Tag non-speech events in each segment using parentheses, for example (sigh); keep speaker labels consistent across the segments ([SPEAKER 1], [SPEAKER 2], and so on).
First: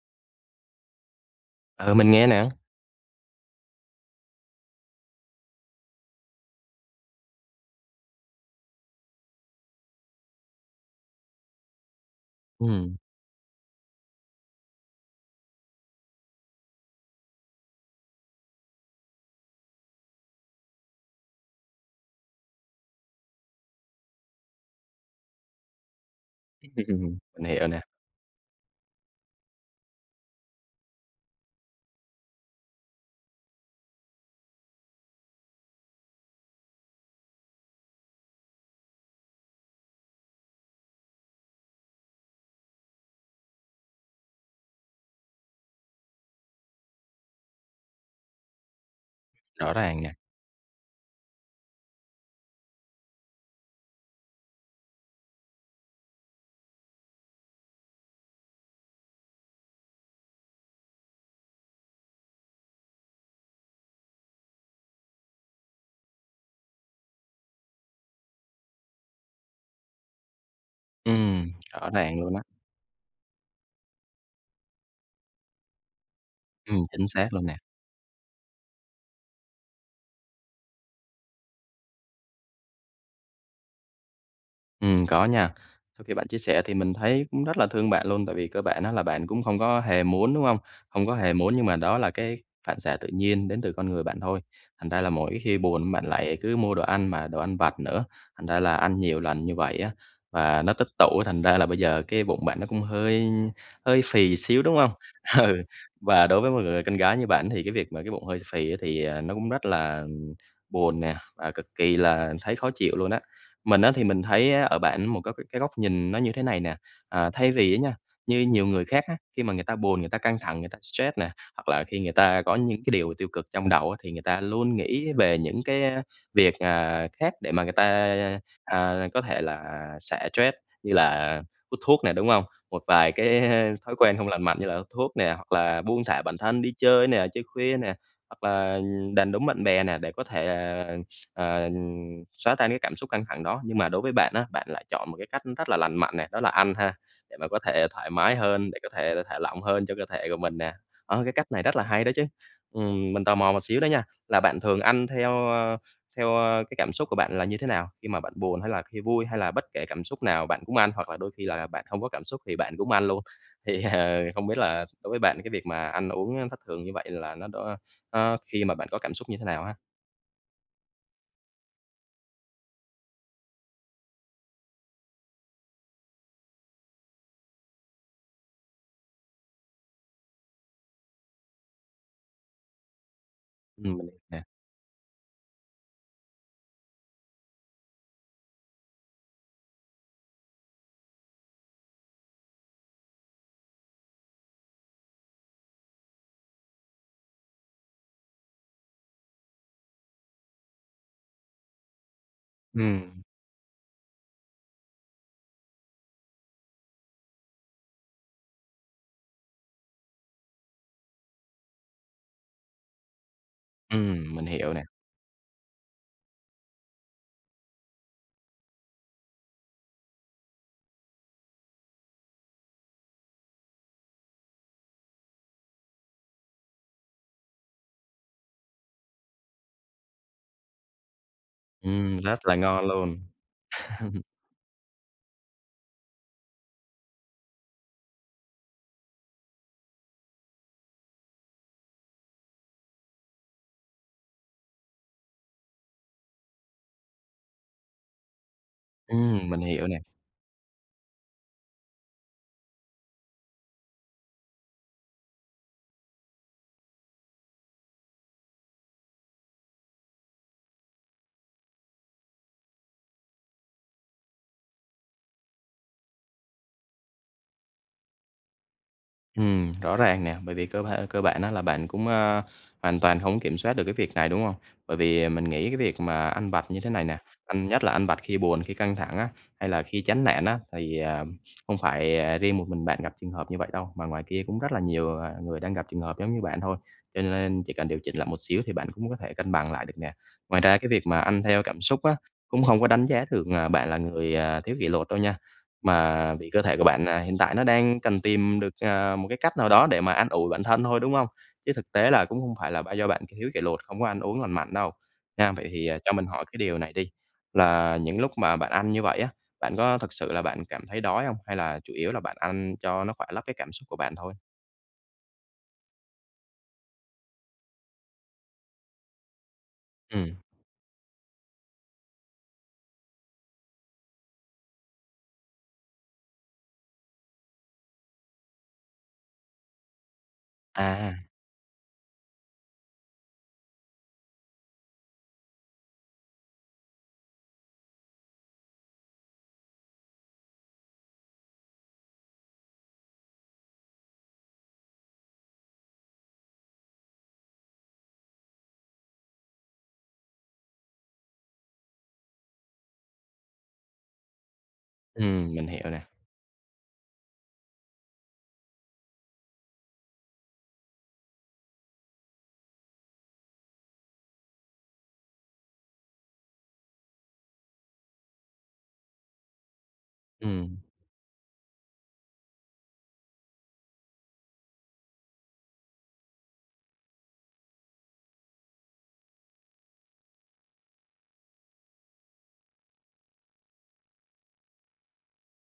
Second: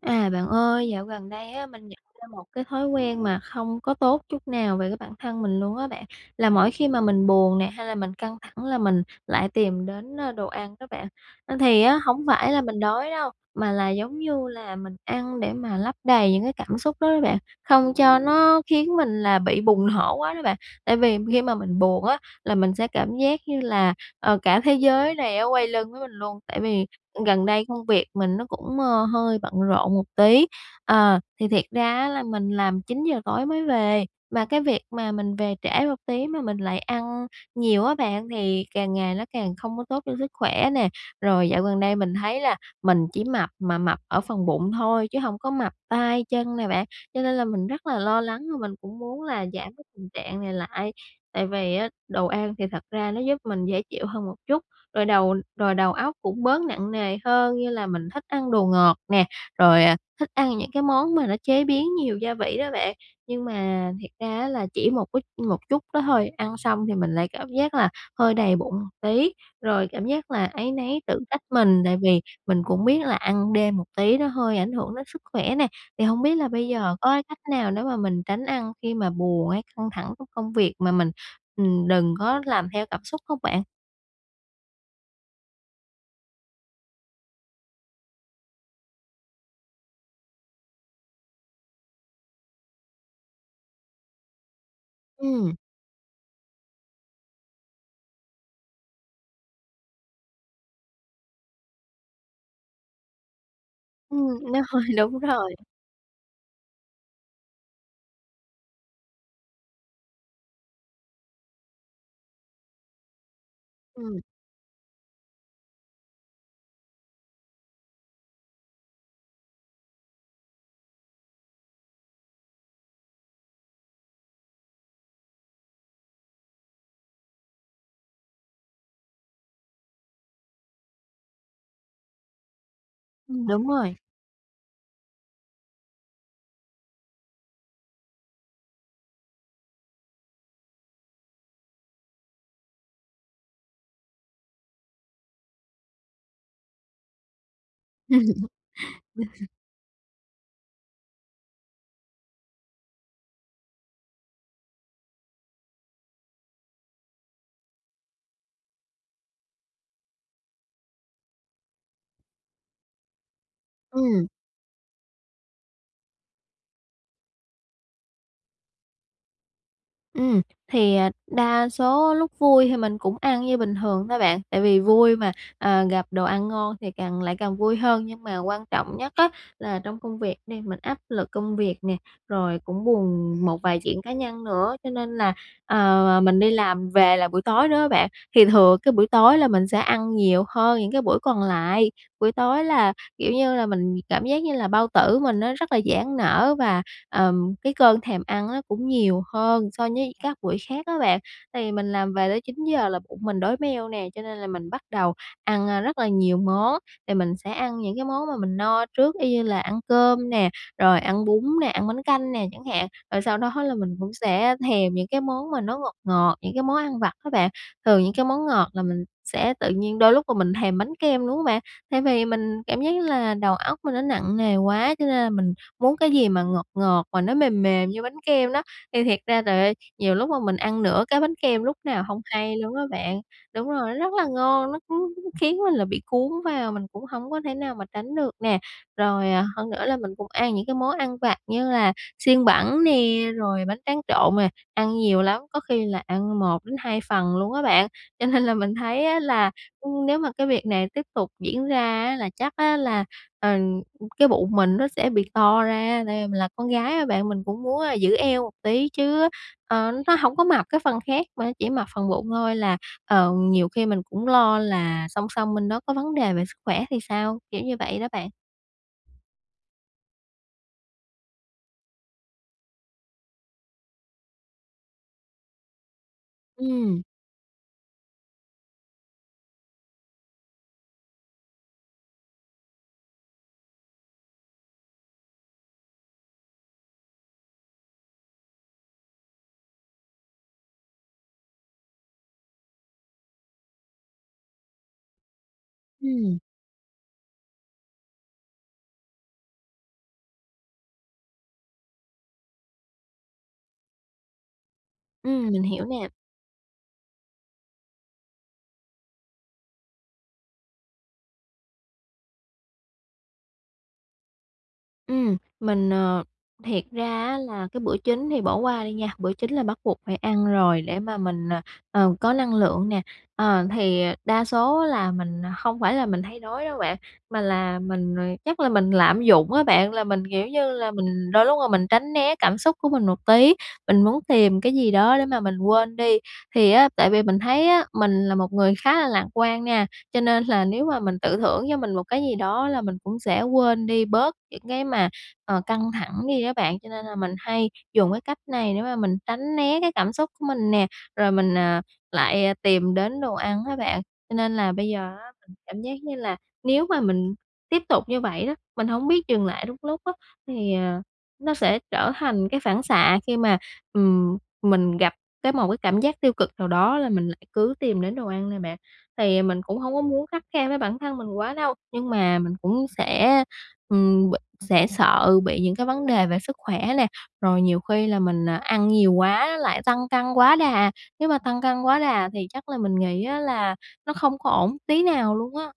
[SPEAKER 1] À, bạn ơi, dạo gần đây á mình
[SPEAKER 2] Ừ,
[SPEAKER 1] nhận
[SPEAKER 2] mình
[SPEAKER 1] ra
[SPEAKER 2] nghe
[SPEAKER 1] một
[SPEAKER 2] nè.
[SPEAKER 1] cái thói quen mà không có tốt chút nào về cái bản thân mình luôn á bạn, là mỗi khi mà mình buồn nè hay là mình căng thẳng là mình lại tìm đến, ơ, đồ ăn đó bạn. Ơ, thì á hổng phải là mình
[SPEAKER 2] Ừm.
[SPEAKER 1] đói đâu, mà là, giống như là, mình ăn để mà lấp đầy những cái cảm xúc đó đó bạn, không cho nó khiến mình là bị bùng nổ quá đó bạn. Tại vì khi mà mình buồn á là mình sẽ cảm giác như là, ờ, cả thế giới này á quay lưng với mình luôn. Tại vì,
[SPEAKER 2] (laughs)
[SPEAKER 1] ư, gần
[SPEAKER 2] Mình
[SPEAKER 1] đây
[SPEAKER 2] hiểu nè.
[SPEAKER 1] công việc mình nó cũng, ơ, hơi bận rộn một tí, ờ, thì thiệt ra á là mình làm 9:00 tối mới về, mà cái việc mà mình về trễ một tí mà mình lại ăn nhiều á bạn thì càng ngày nó càng không có tốt cho sức khỏe nè. Rồi dạo gần đây mình thấy là mình chỉ mập mà mập ở phần bụng thôi chứ hông có mập tay chân nè bạn, cho nên là mình rất là lo lắng và mình cũng muốn là giảm
[SPEAKER 2] Rõ
[SPEAKER 1] cái
[SPEAKER 2] ràng
[SPEAKER 1] tình
[SPEAKER 2] nè.
[SPEAKER 1] trạng này lại. Tại vì á đồ ăn thì thật ra nó giúp mình dễ chịu hơn một chút, rồi đầu rồi đầu óc cũng bớt nặng nề hơn như là mình thích ăn đồ ngọt nè, rồi, à, thích ăn những cái món mà nó chế biến nhiều gia vị đó bạn. Nhưng mà thiệt ra á là chỉ một ít một chút đó thôi, ăn xong thì mình lại cảm giác là hơi đầy bụng một tí, rồi cảm giác là áy náy tự trách
[SPEAKER 2] Ừm,
[SPEAKER 1] mình,
[SPEAKER 2] rõ
[SPEAKER 1] tại vì
[SPEAKER 2] ràng luôn á.
[SPEAKER 1] mình cũng biết là ăn đêm một tí nó hơi ảnh hưởng đến sức khỏe nè. Thì hông biết là bây
[SPEAKER 2] Ừm,
[SPEAKER 1] giờ
[SPEAKER 2] chính
[SPEAKER 1] có cái
[SPEAKER 2] xác
[SPEAKER 1] cách
[SPEAKER 2] luôn nè.
[SPEAKER 1] nào để mà mình tránh ăn khi mà buồn hay căng thẳng của công việc mà mình, ừm, đừng có làm theo cảm xúc không bạn?
[SPEAKER 2] Ừm, có nha. Sau khi bạn chia sẻ thì mình thấy cũng rất là thương bạn luôn tại vì cơ bản á, là bạn cũng không có hề muốn, đúng hông? Không có hề muốn nhưng mà đó là cái phản xạ tự nhiên đến từ con người bạn thôi. Thành ra là mỗi
[SPEAKER 1] Ừm.
[SPEAKER 2] khi buồn bạn lại cứ mua đồ ăn, mà đồ ăn vặt nữa. Thành ra là ăn nhiều lần như vậy á, và nó tích tụ á, thành ra là bây giờ cái bụng bạn nó cũng hơi hơi phì
[SPEAKER 1] Ừm, nó
[SPEAKER 2] xíu, đúng
[SPEAKER 1] hơi
[SPEAKER 2] hông?
[SPEAKER 1] đúng rồi.
[SPEAKER 2] Ừ, và đối với một người con gái như bạn thì cái việc mà cái bụng hơi phì á thì, ờ, nó cũng rất là, ừm, buồn nè và cực kỳ là thấy khó chịu luôn á. Mình á thì
[SPEAKER 1] Ừm.
[SPEAKER 2] mình thấy á ở bạn một các cái cái góc nhìn nó như thế này nè. À, thay vì á nha, như nhiều người khác á, khi mà người ta buồn, người ta căng thẳng, người ta stress nè, hoặc là khi người ta có những cái điều tiêu cực trong đầu á, thì người ta luôn nghĩ về những cái, ơ, việc, ờ, khác để mà người ta, à, có thể là xả stress như là hút thuốc nè, đúng hông? Một vài cái
[SPEAKER 1] Ừm, đúng rồi.
[SPEAKER 2] thói quen không lành mạnh như là hút thuốc nè, hoặc là buông thả bản thân đi chơi nè, chơi khuya nè, hoặc là, ừm, đàn đúm bạn bè nè để có thể, ờ, ờ, ừm, xóa tan cái cảm xúc căng thẳng đó. Nhưng mà đối với bạn á, bạn lại chọn một cái cách rất là lành mạnh nè, đó là ăn ha, để mà có thể thoải mái hơn, để có thể thả
[SPEAKER 1] (laughs)
[SPEAKER 2] lỏng hơn cho cơ thể của mình nè. Đó, cái cách này rất là hay đó chứ! Ừm, mình tò mò một xíu đó nha, là bạn thường ăn theo, ơ, theo, ơ, cái cảm xúc của bạn là như thế nào? Khi mà bạn buồn, hay là khi vui, hay là bất kể cảm xúc nào bạn cũng ăn? Hoặc là đôi khi là là bạn không có cảm xúc thì bạn cũng ăn luôn? Thì, ờ,
[SPEAKER 1] Ừm.
[SPEAKER 2] không biết là đối với bạn, cái việc mà ăn uống á thất thường như vậy là nó đó á, khi mà bạn có cảm xúc như thế nào ha?
[SPEAKER 1] Ừm, thì, à, đa số lúc vui thì mình cũng ăn như bình thường thôi bạn, tại vì vui mà, ờ, gặp đồ ăn ngon thì càng lại càng vui hơn nhưng mà quan trọng nhất á, là trong công việc đi, mình áp lực công việc nè, rồi cũng buồn một vài
[SPEAKER 2] Ừm,
[SPEAKER 1] chuyện cá
[SPEAKER 2] (unintelligible) nè.
[SPEAKER 1] nhân nữa cho nên là, ờ, ờ, mình đi làm về là buổi tối đó bạn, thì thừa cái buổi tối là mình sẽ ăn nhiều hơn những cái buổi còn lại. Buổi tối là, kiểu như là, mình cảm giác như là bao tử mình nó rất là giãn nở và, ờm, cái cơn thèm ăn á, cũng nhiều hơn so với các buổi khác á bạn, tại vì mình làm về tới 9:00 là bụng
[SPEAKER 2] Ừm.
[SPEAKER 1] mình đói meo nè, cho nên là mình bắt đầu ăn, a, rất là nhiều món, thì mình sẽ ăn những cái món mà mình no trước, y như là ăn cơm nè, rồi ăn bún nè, ăn bánh canh nè chẳng hạn, rồi sau đó là mình cũng
[SPEAKER 2] Ừm, mình
[SPEAKER 1] sẽ
[SPEAKER 2] hiểu nè.
[SPEAKER 1] thèm những cái món mà nó ngọt ngọt, những cái món ăn vặt á bạn, thường những cái món ngọt là mình sẽ tự nhiên đôi lúc mà mình thèm bánh kem, đúng hông bạn? Tại vì mình cảm giác như là đầu óc mình nó nặng nề quá cho nên là mình muốn cái gì mà ngọt ngọt mà nó mềm mềm như bánh kem đó, thì thiệt ra trời ơi, nhiều lúc mà mình ăn nửa cái bánh kem lúc nào
[SPEAKER 2] Ừm,
[SPEAKER 1] hông
[SPEAKER 2] rất là
[SPEAKER 1] hay luôn á
[SPEAKER 2] ngon luôn.
[SPEAKER 1] bạn. Đúng rồi, rất là
[SPEAKER 2] (chuckles)
[SPEAKER 1] ngon, nó cứ khiến mình là bị cuốn vào, mình cũng hổng có thể nào mà tránh được nè. Rồi, à, hơn nữa là mình cũng ăn những cái món ăn vặt như là xiên bẩn nè, rồi bánh tráng trộn mà ăn nhiều lắm, có khi là ăn 1-2 phần luôn á bạn, cho nên là mình thấy á là,
[SPEAKER 2] Ừm, mình hiểu nè.
[SPEAKER 1] ưm, nếu mà cái việc này tiếp tục diễn ra á, là chắc á là, ờm, cái bụng mình nó sẽ bị to ra, tại vì mình là con gái á bạn mình cũng muốn, a, giữ eo một tí chứ, ờ, nó hổng có mập cái phần khác mà chỉ mập phần bụng thôi là, ờ, nhiều khi mình cũng lo là song song bên đó có vấn đề về sức khỏe thì sao? Kiểu như vậy đó bạn.
[SPEAKER 2] Ừm, rõ ràng nè, bởi vì cơ ba cơ bản á là bạn cũng, a, hoàn toàn hông kiểm soát được cái việc này, đúng hông? Bởi vì, à, mình nghĩ cái việc mà ăn vặt như thế
[SPEAKER 1] Ừm.
[SPEAKER 2] này nè, ăn nhất là ăn vặt khi buồn khi căng thẳng á, hay là khi chán nản á thì, à, không phải, à, hông phải, à, riêng một mình bạn gặp trường hợp như vậy đâu, mà ngoài kia cũng rất là nhiều, à, người đang gặp trường hợp giống như bạn thôi, cho nên chỉ cần điều chỉnh lại một xíu thì bạn cũng có thể cân bằng lại được nè. Ngoài ra cái việc mà ăn theo cảm xúc á, cũng hông có đánh giá được, à, bạn là người, à, thiếu kỷ luật đâu nha, mà
[SPEAKER 1] Ừm.
[SPEAKER 2] vì cơ thể của bạn, à, hiện tại nó đang cần tìm được, à, một cái cách nào đó để mà an ủi bản thân thôi, đúng hông? Chứ thực tế là cũng hông phải là ba do bạn thiếu kỷ luật không có ăn uống lành mạnh đâu,
[SPEAKER 1] Ừm,
[SPEAKER 2] nha.
[SPEAKER 1] mình
[SPEAKER 2] Vậy
[SPEAKER 1] hiểu
[SPEAKER 2] thì
[SPEAKER 1] nè.
[SPEAKER 2] cho mình hỏi cái điều này đi, là những lúc mà bạn ăn như vậy á, bạn có thực sự là bạn cảm thấy đói hông? Hay là chủ yếu là bạn ăn cho nó khoả lấp cái cảm xúc của bạn thôi?
[SPEAKER 1] Ừm, mình, ờ thiệt ra á là cái bữa chính thì bỏ qua đi nha. Bữa chính là bắt buộc phải
[SPEAKER 2] Ừm.
[SPEAKER 1] ăn rồi để mà mình, à, ờ, có năng lượng nè. Ờ, thì đa số là mình không phải là mình thấy đói đâu bạn. Mà là mình, ờ, chắc là mình lạm dụng á bạn. Là mình, kiểu như là,
[SPEAKER 2] À.
[SPEAKER 1] mình đôi lúc là mình tránh né cảm xúc của mình một tí, mình muốn tìm cái gì đó để mà mình quên đi. Thì á, tại vì mình thấy á, mình là một người khá là lạc quan nha. Cho nên là nếu mà mình tự thưởng cho mình một cái gì đó là mình cũng sẽ quên đi bớt những cái mà, ờ, căng thẳng đi đó bạn. Cho nên là mình hay dùng cái cách này để mà mình tránh né cái cảm xúc của mình nè. Rồi mình, à, lại tìm đến đồ ăn á bạn. Cho nên là bây giờ á, mình
[SPEAKER 2] Ừm, mình
[SPEAKER 1] cảm
[SPEAKER 2] hiểu
[SPEAKER 1] giác
[SPEAKER 2] nè.
[SPEAKER 1] như là nếu mà mình tiếp tục như vậy đó, mình hổng biết dừng lại đúng lúc á, thì, ờ, nó sẽ trở thành cái phản xạ khi mà, ừm, mình gặp cái một cái cảm giác tiêu cực nào đó là mình lại cứ tìm đến đồ ăn nè bạn. Thì, à, mình cũng hông có muốn khắt khe
[SPEAKER 2] Ừm.
[SPEAKER 1] với bản thân mình quá đâu, nhưng mà mình cũng sẽ, ừm, b sẽ sợ bị những cái vấn đề về sức khỏe nè. Rồi nhiều khi là mình, à, ăn nhiều quá lại tăng cân quá đà. Nếu mà tăng cân quá đà thì chắc là mình nghĩ á, là nó không có ổn tí nào luôn á.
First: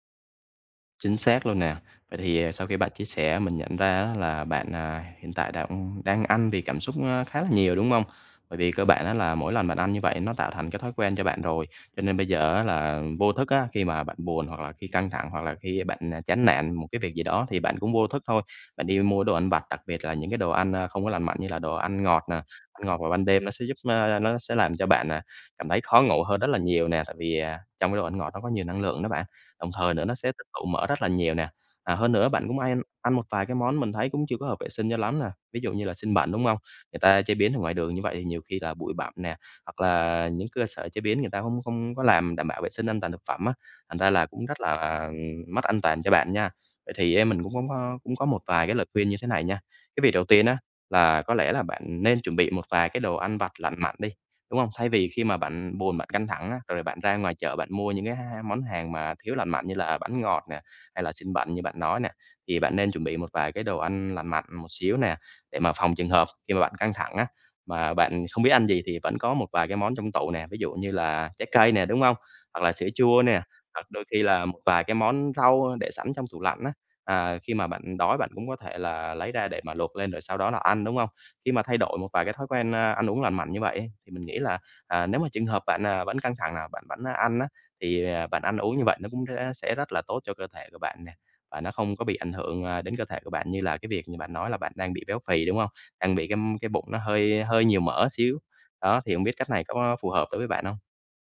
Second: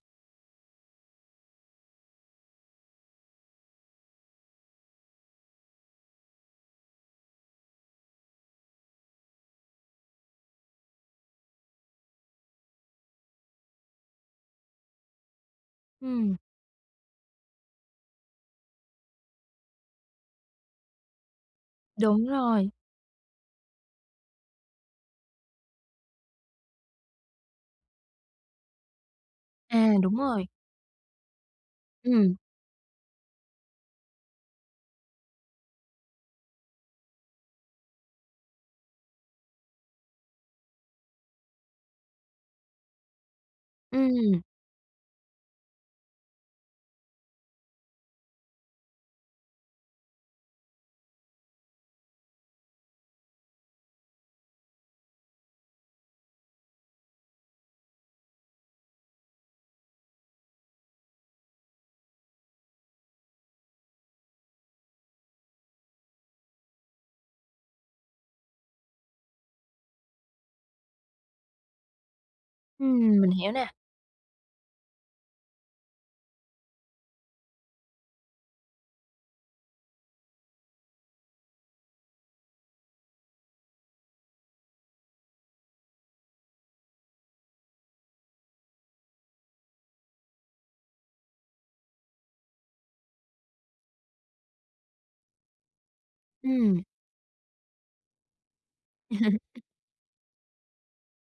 [SPEAKER 2] Chính xác luôn nè. Vậy thì, ờ, sau khi bạn chia sẻ mình nhận ra á là bạn, ờ, hiện tại đang đang ăn vì cảm xúc khá là nhiều, đúng hông? Bởi vì cơ bản á là mỗi lần bạn ăn như vậy nó tạo thành cái thói quen cho bạn rồi, cho nên bây giờ á là vô thức á, khi mà bạn buồn hoặc là khi căng thẳng hoặc là khi bạn
[SPEAKER 1] Ừm.
[SPEAKER 2] chán nản một cái việc gì đó thì bạn cũng vô thức thôi. Bạn đi mua đồ ăn vặt, đặc biệt là những cái đồ ăn, a, không có lành mạnh như là đồ ăn ngọt
[SPEAKER 1] Đúng
[SPEAKER 2] nè.
[SPEAKER 1] rồi.
[SPEAKER 2] Ăn ngọt vào ban đêm nó sẽ giúp, ơ nó sẽ làm cho bạn, à, cảm thấy khó ngủ hơn rất là nhiều nè. Tại vì, à, trong cái đồ ăn ngọt nó có nhiều năng lượng đó bạn, đồng
[SPEAKER 1] À,
[SPEAKER 2] thời nữa nó
[SPEAKER 1] đúng
[SPEAKER 2] sẽ tích
[SPEAKER 1] rồi.
[SPEAKER 2] tụ mỡ rất là nhiều nè. À, hơn nữa
[SPEAKER 1] Ừm.
[SPEAKER 2] bạn cũng hay ăn một vài cái món mình thấy cũng chưa có hợp vệ sinh cho lắm nè, ví dụ như là xiên bẩn, đúng hông? Người ta chế biến ở ngoài đường như vậy thì nhiều khi là bụi bặm nè, hoặc là những cơ sở chế biến người ta không không có làm đảm bảo vệ sinh an toàn thực phẩm á, thành ra là
[SPEAKER 1] Ừm.
[SPEAKER 2] cũng rất là, à, mất an toàn cho bạn nha. Vậy thì ấy, mình cũng cũng có cũng có một vài cái lời khuyên như thế này nha. Cái việc đầu tiên á, là có lẽ là bạn nên chuẩn bị một vài cái đồ ăn vặt lành mạnh đi, đúng không? Thay vì khi mà bạn buồn, bạn căng thẳng á, rồi bạn ra ngoài chợ bạn mua những cái h món hàng mà thiếu lành mạnh như là bánh ngọt nè, hay là xiên bẩn như bạn nói nè. Thì bạn nên chuẩn bị một vài cái đồ ăn lành mạnh một xíu nè, để mà phòng trường hợp khi mà bạn căng thẳng á, mà bạn không biết ăn gì thì vẫn có một vài cái món trong tủ nè, ví dụ như là trái cây nè, đúng không? Hoặc là sữa chua
[SPEAKER 1] Ừm, mình
[SPEAKER 2] nè,
[SPEAKER 1] hiểu nè.
[SPEAKER 2] hoặc đôi khi là một vài cái món rau để sẵn trong tủ lạnh á. À, khi mà bạn đói bạn cũng có thể là lấy ra để mà luộc lên rồi sau đó là ăn, đúng không? Khi mà thay đổi một vài cái thói quen, à, ăn uống lành mạnh như vậy ấy, thì mình nghĩ là, à, nếu mà trường hợp bạn, à, vẫn căng thẳng là bạn vẫn ăn á, thì bạn ăn uống như vậy nó cũng rẽ sẽ rất là tốt cho cơ thể của bạn nè. Và nó không có bị ảnh hưởng, à, đến cơ thể của bạn như là cái việc như bạn nói là bạn đang bị béo phì, đúng hông? Đang bị cái cái
[SPEAKER 1] Ừm.
[SPEAKER 2] bụng nó hơi hơi nhiều mỡ xíu. Đó, thì hông biết cách
[SPEAKER 1] (laughs)
[SPEAKER 2] này có phù hợp đối với bạn hông?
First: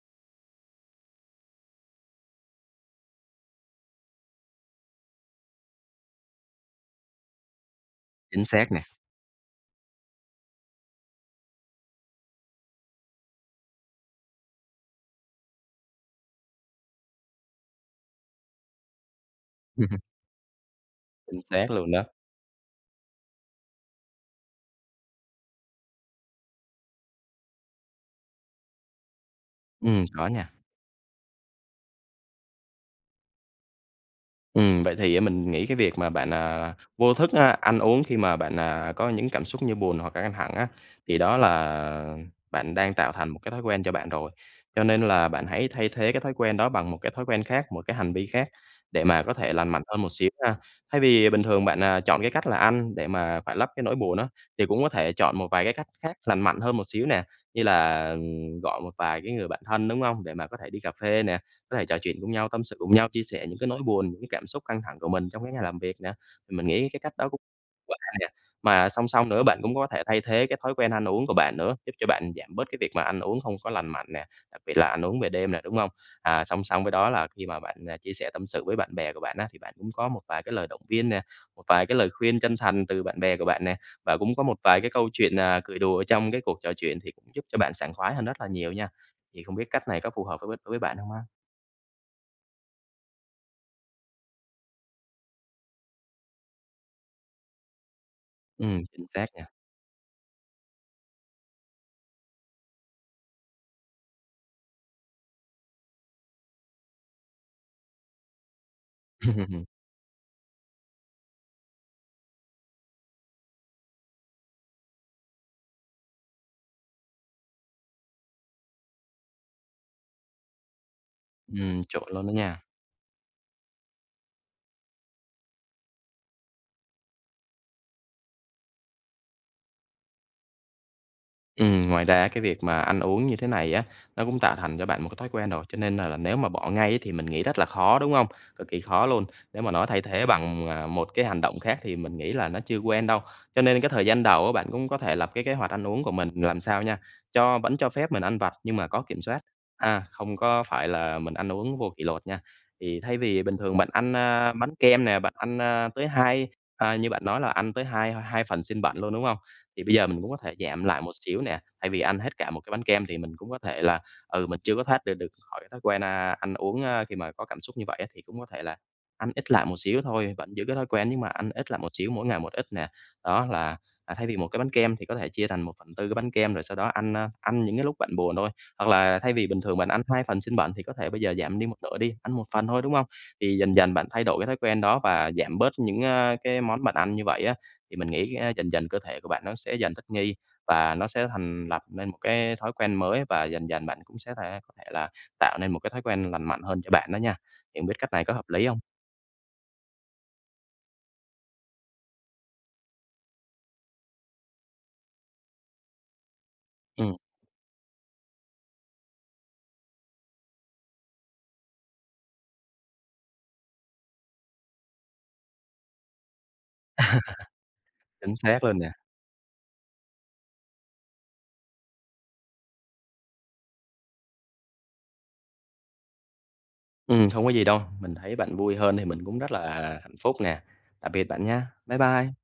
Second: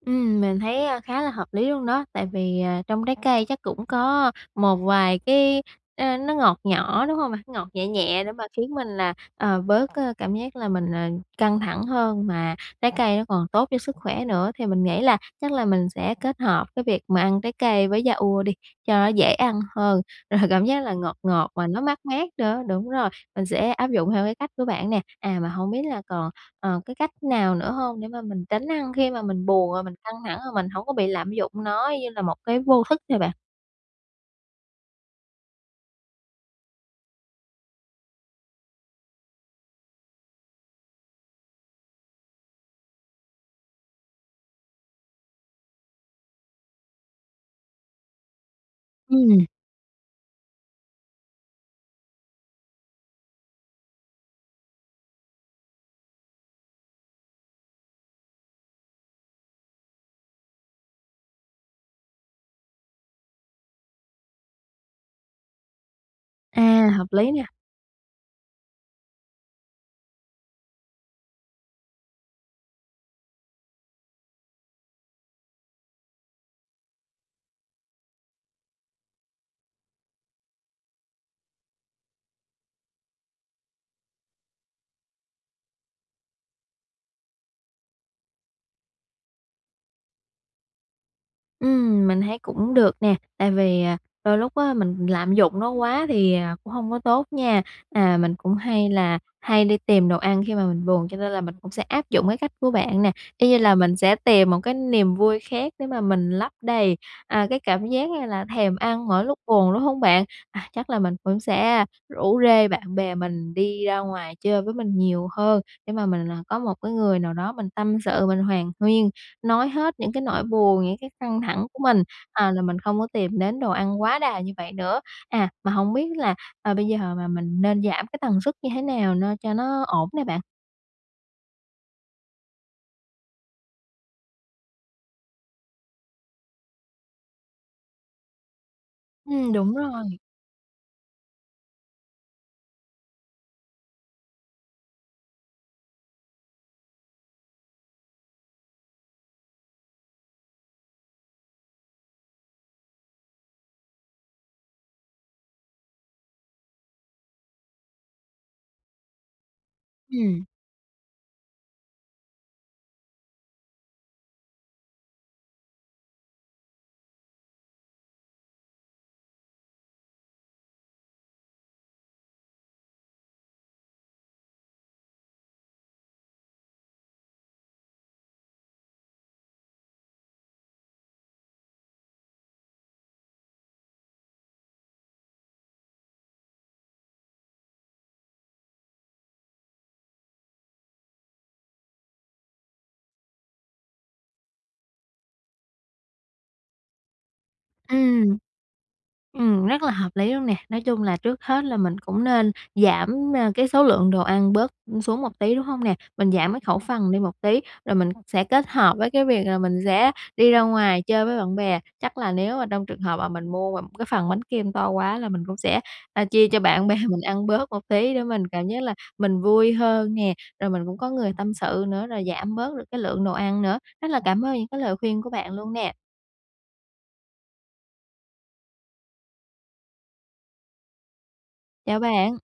[SPEAKER 1] Ừm, mình thấy, a, khá là hợp lý luôn đó. Tại vì, à, trong trái cây chắc cũng có một vài cái ờ, nó ngọt nhỏ, đúng hông bạn? Ngọt nhẹ nhẹ để mà
[SPEAKER 2] Chính
[SPEAKER 1] khiến
[SPEAKER 2] xác nè.
[SPEAKER 1] mình là, ờ, bớt, ờ, cảm giác là mình, ờ, căng thẳng hơn, mà trái cây nó còn tốt cho sức khỏe nữa. Thì mình nghĩ là chắc là mình sẽ kết hợp cái việc mà ăn trái cây với yaourt đi, cho nó dễ ăn hơn,
[SPEAKER 2] (laughs)
[SPEAKER 1] rồi cảm giác là ngọt
[SPEAKER 2] Chính
[SPEAKER 1] ngọt
[SPEAKER 2] xác
[SPEAKER 1] mà nó
[SPEAKER 2] luôn
[SPEAKER 1] mát
[SPEAKER 2] đó.
[SPEAKER 1] mát nữa. Đúng rồi, mình sẽ áp dụng theo cái cách của bạn nè. À, mà hông biết là còn, ờ, cái cách nào nữa hông để mà mình tránh ăn khi mà mình buồn, rồi mình
[SPEAKER 2] Ừm,
[SPEAKER 1] căng
[SPEAKER 2] có
[SPEAKER 1] thẳng,
[SPEAKER 2] nha.
[SPEAKER 1] rồi mình hổng có bị lạm dụng nó như là một cái vô thức ha bạn?
[SPEAKER 2] Ừm, vậy thì á, mình nghĩ cái việc mà bạn, à, vô thức, a, ăn uống khi mà bạn, à, có những cảm xúc như buồn hoặc là căng thẳng á, thì đó là bạn đang tạo thành một cái thói quen cho bạn rồi. Cho nên là bạn hãy thay thế cái thói quen đó bằng một cái thói quen khác, một cái hành vi khác để mà có
[SPEAKER 1] Ừm.
[SPEAKER 2] thể lành mạnh hơn một xíu ha. Thay vì bình thường bạn, à, chọn cái cách là ăn để mà khoả lấp cái nỗi buồn á, thì cũng có thể chọn một vài cái cách khác lành mạnh hơn một xíu nè. Như là, ừm, gọi một vài cái người bạn thân, đúng không? Để mà có thể đi cà phê nè, có thể trò chuyện cùng nhau, tâm sự cùng nhau, chia sẻ những cái nỗi buồn, những cái cảm xúc căng thẳng của mình trong cái ngày làm việc nè. Mình
[SPEAKER 1] À,
[SPEAKER 2] nghĩ cái
[SPEAKER 1] hợp
[SPEAKER 2] cách đó
[SPEAKER 1] lý
[SPEAKER 2] cũng
[SPEAKER 1] nà.
[SPEAKER 2] (unintelligible) hay nè. Mà song song nữa, bạn cũng có thể thay thế cái thói quen ăn uống của bạn nữa, giúp cho bạn giảm bớt cái việc mà ăn uống không có lành mạnh nè, đặc biệt là ăn uống về đêm nè, đúng không? À, song song với đó là khi mà bạn, à, chia sẻ tâm sự với bạn bè của bạn á, thì bạn cũng có một vài cái lời động viên nè, một vài cái lời khuyên chân thành từ bạn bè của bạn nè. Và cũng có một vài cái câu chuyện, à, cười đùa ở trong cái cuộc trò chuyện thì cũng giúp cho bạn sảng khoái hơn rất là nhiều nha. Thì không biết cách này có phù hợp với đối với bạn không ha?
[SPEAKER 1] Ừm, mình thấy cũng được nè. Tại vì, à, đôi lúc á, mình lạm dụng nó quá thì, à, cũng hông có tốt nha. À, mình cũng
[SPEAKER 2] Ừm,
[SPEAKER 1] hay
[SPEAKER 2] chính
[SPEAKER 1] là
[SPEAKER 2] xác nha.
[SPEAKER 1] hay đi tìm đồ ăn khi mà mình buồn, cho nên là mình cũng sẽ áp dụng cái cách của bạn nè. Y như là mình sẽ tìm một cái niềm vui khác để mà mình lấp đầy, à, cái cảm giác như là thèm ăn mỗi lúc
[SPEAKER 2] Ừm.
[SPEAKER 1] buồn, đúng hông bạn? À, chắc là mình vẫn sẽ rủ rê bạn bè mình đi ra ngoài chơi với mình nhiều hơn. Để mà mình, à, có một cái người nào đó mình tâm sự, mình hàn huyên, nói hết những cái nỗi buồn, những cái căng thẳng của
[SPEAKER 2] Ừm,
[SPEAKER 1] mình,
[SPEAKER 2] chuẩn luôn đó
[SPEAKER 1] à, là
[SPEAKER 2] nha.
[SPEAKER 1] mình không có tìm đến đồ ăn quá đà như vậy nữa. À, mà hổng biết là, à, bây giờ mà mình nên giảm cái tần suất như thế nào no cho nó ổn nè bạn?
[SPEAKER 2] Ừm, ngoài ra cái việc mà ăn uống như thế này á, nó cũng tạo thành cho bạn một cái thói quen rồi. Cho nên là nếu mà bỏ ngay á thì mình nghĩ rất là khó, đúng hông? Cực kỳ khó luôn.
[SPEAKER 1] Ừm,
[SPEAKER 2] Nếu mà
[SPEAKER 1] đúng
[SPEAKER 2] nó thay
[SPEAKER 1] rồi.
[SPEAKER 2] thế bằng, à, một cái hành động khác thì mình nghĩ là nó chưa quen đâu. Cho nên cái thời gian đầu á bạn cũng có thể lập cái kế hoạch ăn uống của mình làm sao nha, cho vẫn cho phép mình ăn vặt nhưng mà có kiểm soát. A, không có phải là mình ăn uống vô kỷ luật nha. Thì thay vì bình thường bạn ăn, a, bánh kem nè, bạn ăn, a, tới hai à, như bạn nói là ăn tới hai hai phần xiên bẩn luôn, đúng hông? Thì bây giờ mình cũng có
[SPEAKER 1] Ừm.
[SPEAKER 2] thể giảm lại một xíu nè. Thay vì ăn hết cả một cái bánh kem thì mình cũng có thể là, ừ, mình chưa có thoát ra được khỏi thói quen, a, ăn uống, a, khi mà có cảm xúc như vậy á, thì cũng có thể là ăn ít lại một xíu thôi. Vẫn giữ cái thói quen nhưng mà ăn ít lại một xíu, mỗi ngày một ít nè. Đó là, à, thay vì một cái bánh kem thì có thể chia thành 1/4 cái bánh kem, rồi sau đó ăn, a, ăn những cái lúc bạn buồn thôi. Hoặc là thay vì bình thường bạn ăn 2 phần xiên bẩn thì có thể bây giờ giảm đi một nửa đi, ăn 1 phần thôi, đúng hông? Thì dần dần bạn thay đổi cái thói quen đó và giảm bớt những, a, cái món bạn ăn như vậy á, thì mình nghĩ á dần dần cơ thể của bạn nó sẽ dần thích nghi và nó sẽ thành lập nên một cái thói quen mới. Và dần dần bạn cũng sẽ thể có thể là tạo nên một cái thói quen lành mạnh hơn cho bạn đó nha. Thì hông biết cách
[SPEAKER 1] Ừm,
[SPEAKER 2] này có hợp lý hông?
[SPEAKER 1] ừm, rất là hợp lý luôn nè. Nói chung là trước hết là mình cũng nên giảm, a, cái số lượng đồ ăn bớt, ừm, xuống một tí, đúng hông nè? Mình giảm cái khẩu phần
[SPEAKER 2] Ừm.
[SPEAKER 1] đi một tí rồi mình sẽ kết hợp với cái việc là mình sẽ đi ra ngoài chơi với bạn bè. Chắc là nếu mà trong trường hợp mà mình mua mà cái phần bánh kem to quá là mình cũng sẽ, a, chia cho bạn bè mình ăn bớt một
[SPEAKER 2] (laughs)
[SPEAKER 1] tí để
[SPEAKER 2] Chính
[SPEAKER 1] mình
[SPEAKER 2] xác
[SPEAKER 1] cảm
[SPEAKER 2] luôn
[SPEAKER 1] giác
[SPEAKER 2] nè.
[SPEAKER 1] là mình vui hơn nè. Rồi mình cũng có người tâm sự nữa, rồi giảm bớt được cái lượng đồ ăn nữa. Rất là cảm ơn những cái lời khuyên của bạn luôn nè.
[SPEAKER 2] Ừm, không có gì đâu, mình thấy bạn vui hơn thì mình cũng rất là hạnh phúc nè. Tạm biệt bạn nha. Bye
[SPEAKER 1] Chào
[SPEAKER 2] bye.
[SPEAKER 1] bạn.